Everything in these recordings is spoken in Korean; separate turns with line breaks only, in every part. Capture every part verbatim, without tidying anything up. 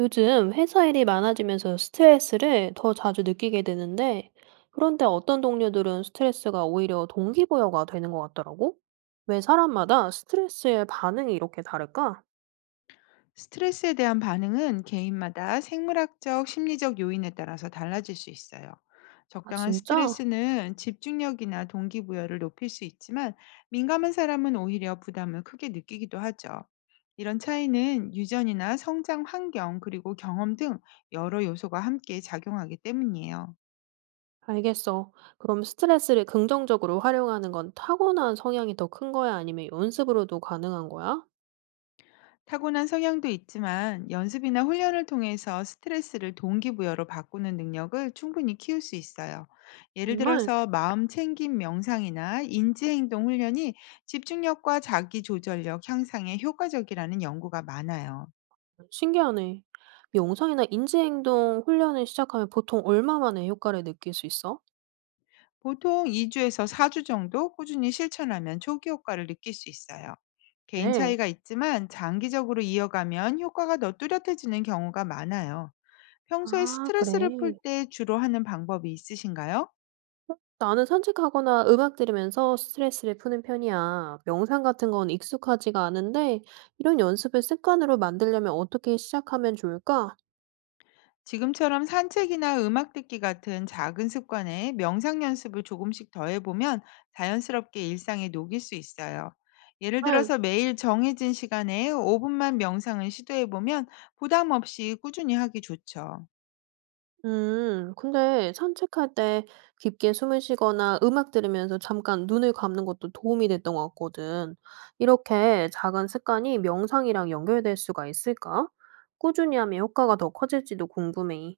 요즘 회사 일이 많아지면서 스트레스를 더 자주 느끼게 되는데, 그런데 어떤 동료들은 스트레스가 오히려 동기부여가 되는 것 같더라고? 왜 사람마다 스트레스의 반응이 이렇게 다를까?
스트레스에 대한 반응은 개인마다 생물학적, 심리적 요인에 따라서 달라질 수 있어요.
아,
적당한
진짜?
스트레스는 집중력이나 동기부여를 높일 수 있지만 민감한 사람은 오히려 부담을 크게 느끼기도 하죠. 이런 차이는 유전이나 성장 환경 그리고 경험 등 여러 요소가 함께 작용하기 때문이에요.
알겠어. 그럼 스트레스를 긍정적으로 활용하는 건 타고난 성향이 더 큰 거야? 아니면 연습으로도 가능한 거야?
타고난 성향도 있지만 연습이나 훈련을 통해서 스트레스를 동기부여로 바꾸는 능력을 충분히 키울 수 있어요. 예를
정말
들어서 마음 챙김 명상이나 인지행동 훈련이 집중력과 자기조절력 향상에 효과적이라는 연구가 많아요.
신기하네. 명상이나 인지행동 훈련을 시작하면 보통 얼마 만에 효과를 느낄 수 있어?
보통 이 주에서 사 주 정도 꾸준히 실천하면 초기 효과를 느낄 수 있어요. 개인
네.
차이가 있지만 장기적으로 이어가면 효과가 더 뚜렷해지는 경우가 많아요. 평소에
아, 그래.
스트레스를 풀 때 주로 하는 방법이 있으신가요?
나는 산책하거나 음악 들으면서 스트레스를 푸는 편이야. 명상 같은 건 익숙하지가 않은데, 이런 연습을 습관으로 만들려면 어떻게 시작하면 좋을까?
지금처럼 산책이나 음악 듣기 같은 작은 습관에 명상 연습을 조금씩 더해보면 자연스럽게 일상에 녹일 수 있어요. 예를
응.
들어서 매일 정해진 시간에 오 분만 명상을 시도해보면 부담 없이 꾸준히 하기 좋죠.
음, 근데 산책할 때 깊게 숨을 쉬거나 음악 들으면서 잠깐 눈을 감는 것도 도움이 됐던 것 같거든. 이렇게 작은 습관이 명상이랑 연결될 수가 있을까? 꾸준히 하면 효과가 더 커질지도 궁금해.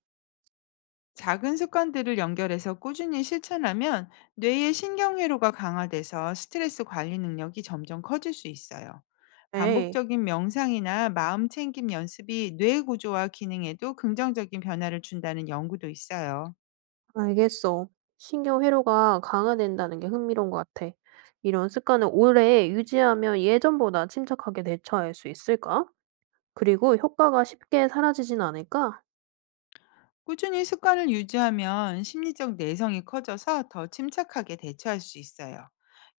작은 습관들을 연결해서 꾸준히 실천하면 뇌의 신경회로가 강화돼서 스트레스 관리 능력이 점점 커질 수 있어요.
네.
반복적인 명상이나 마음 챙김 연습이 뇌 구조와 기능에도 긍정적인 변화를 준다는 연구도 있어요.
알겠어. 신경 회로가 강화된다는 게 흥미로운 것 같아. 이런 습관을 오래 유지하면 예전보다 침착하게 대처할 수 있을까? 그리고 효과가 쉽게 사라지진 않을까?
꾸준히 습관을 유지하면 심리적 내성이 커져서 더 침착하게 대처할 수 있어요.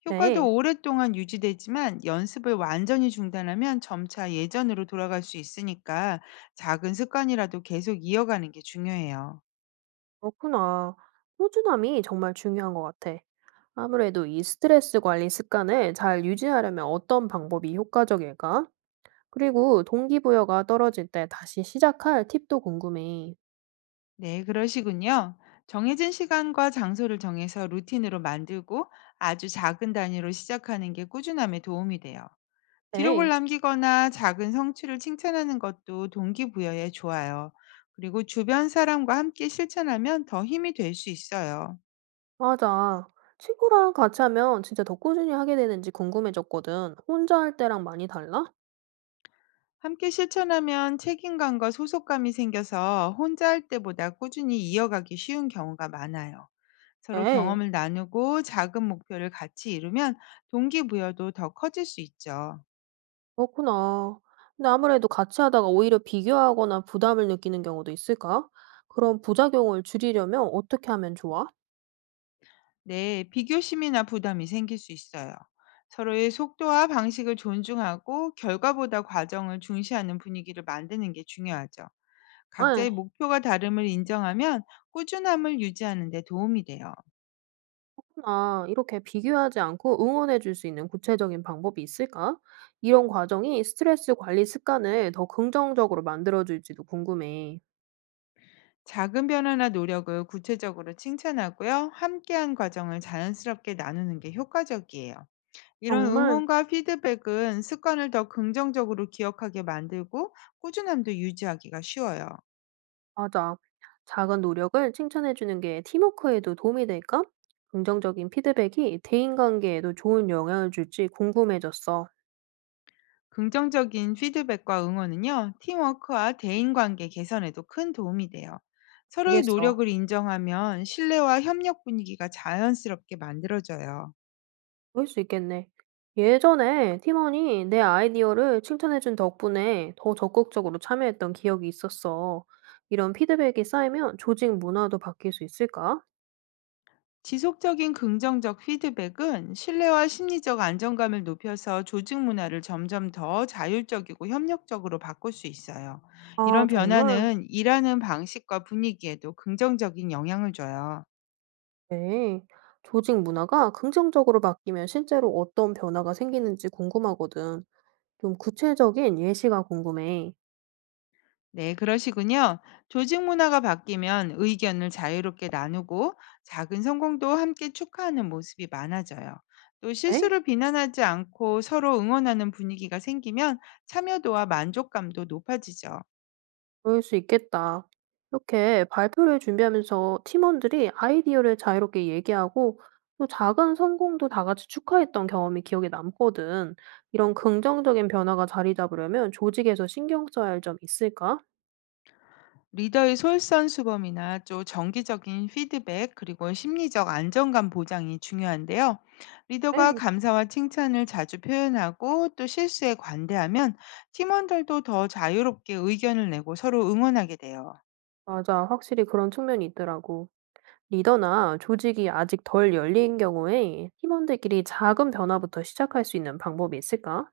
그래,
효과도 오랫동안 유지되지만 연습을 완전히 중단하면 점차 예전으로 돌아갈 수 있으니까 작은 습관이라도 계속 이어가는 게 중요해요.
그렇구나. 꾸준함이 정말 중요한 것 같아. 아무래도 이 스트레스 관리 습관을 잘 유지하려면 어떤 방법이 효과적일까? 그리고 동기부여가 떨어질 때 다시 시작할 팁도 궁금해.
네, 그러시군요. 정해진 시간과 장소를 정해서 루틴으로 만들고 아주 작은 단위로 시작하는 게 꾸준함에 도움이 돼요. 기록을
네.
남기거나 작은 성취를 칭찬하는 것도 동기부여에 좋아요. 그리고 주변 사람과 함께 실천하면 더 힘이 될 수 있어요.
맞아. 친구랑 같이 하면 진짜 더 꾸준히 하게 되는지 궁금해졌거든. 혼자 할 때랑 많이 달라?
함께 실천하면 책임감과 소속감이 생겨서 혼자 할 때보다 꾸준히 이어가기 쉬운 경우가 많아요. 서로
네,
경험을 나누고 작은 목표를 같이 이루면 동기부여도 더 커질 수 있죠.
그렇구나. 근데 아무래도 같이 하다가 오히려 비교하거나 부담을 느끼는 경우도 있을까? 그런 부작용을 줄이려면 어떻게 하면 좋아?
네, 비교심이나 부담이 생길 수 있어요. 서로의 속도와 방식을 존중하고 결과보다 과정을 중시하는 분위기를 만드는 게 중요하죠.
네,
각자의 목표가 다름을 인정하면 꾸준함을 유지하는 데 도움이 돼요.
나 이렇게 비교하지 않고 응원해 줄 수 있는 구체적인 방법이 있을까? 이런 과정이 스트레스 관리 습관을 더 긍정적으로 만들어 줄지도 궁금해.
작은 변화나 노력을 구체적으로 칭찬하고요. 함께한 과정을 자연스럽게 나누는 게 효과적이에요. 이런
정말?
응원과 피드백은 습관을 더 긍정적으로 기억하게 만들고 꾸준함도 유지하기가 쉬워요.
맞아. 작은 노력을 칭찬해 주는 게 팀워크에도 도움이 될까? 긍정적인 피드백이 대인관계에도 좋은 영향을 줄지 궁금해졌어.
긍정적인 피드백과 응원은요, 팀워크와 대인관계 개선에도 큰 도움이 돼요. 서로의
알겠어.
노력을 인정하면 신뢰와 협력 분위기가 자연스럽게 만들어져요.
그럴 수 있겠네. 예전에 팀원이 내 아이디어를 칭찬해 준 덕분에 더 적극적으로 참여했던 기억이 있었어. 이런 피드백이 쌓이면 조직 문화도 바뀔 수 있을까?
지속적인 긍정적 피드백은 신뢰와 심리적 안정감을 높여서 조직 문화를 점점 더 자율적이고 협력적으로 바꿀 수 있어요.
아,
이런
정말?
변화는 일하는 방식과 분위기에도 긍정적인 영향을 줘요.
네. 조직 문화가 긍정적으로 바뀌면 실제로 어떤 변화가 생기는지 궁금하거든. 좀 구체적인 예시가 궁금해.
네, 그러시군요. 조직 문화가 바뀌면 의견을 자유롭게 나누고 작은 성공도 함께 축하하는 모습이 많아져요. 또
네?
실수를 비난하지 않고 서로 응원하는 분위기가 생기면 참여도와 만족감도 높아지죠.
그럴 수 있겠다. 이렇게 발표를 준비하면서 팀원들이 아이디어를 자유롭게 얘기하고 또 작은 성공도 다 같이 축하했던 경험이 기억에 남거든. 이런 긍정적인 변화가 자리 잡으려면 조직에서 신경 써야 할 점 있을까?
리더의 솔선수범이나 또 정기적인 피드백 그리고 심리적 안정감 보장이 중요한데요. 리더가
네.
감사와 칭찬을 자주 표현하고 또 실수에 관대하면 팀원들도 더 자유롭게 의견을 내고 서로 응원하게 돼요.
맞아. 확실히 그런 측면이 있더라고. 리더나 조직이 아직 덜 열린 경우에 팀원들끼리 작은 변화부터 시작할 수 있는 방법이 있을까?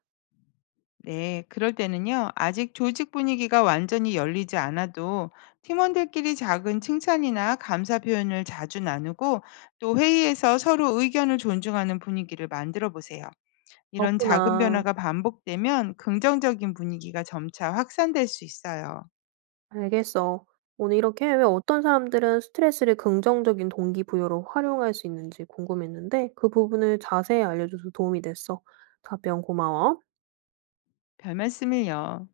네, 그럴 때는요, 아직 조직 분위기가 완전히 열리지 않아도 팀원들끼리 작은 칭찬이나 감사 표현을 자주 나누고 또 회의에서 서로 의견을 존중하는 분위기를 만들어 보세요. 이런 작은
그렇구나.
변화가 반복되면 긍정적인 분위기가 점차 확산될 수 있어요.
알겠어. 오늘 이렇게 왜 어떤 사람들은 스트레스를 긍정적인 동기부여로 활용할 수 있는지 궁금했는데 그 부분을 자세히 알려줘서 도움이 됐어. 답변 고마워.
별 말씀을요.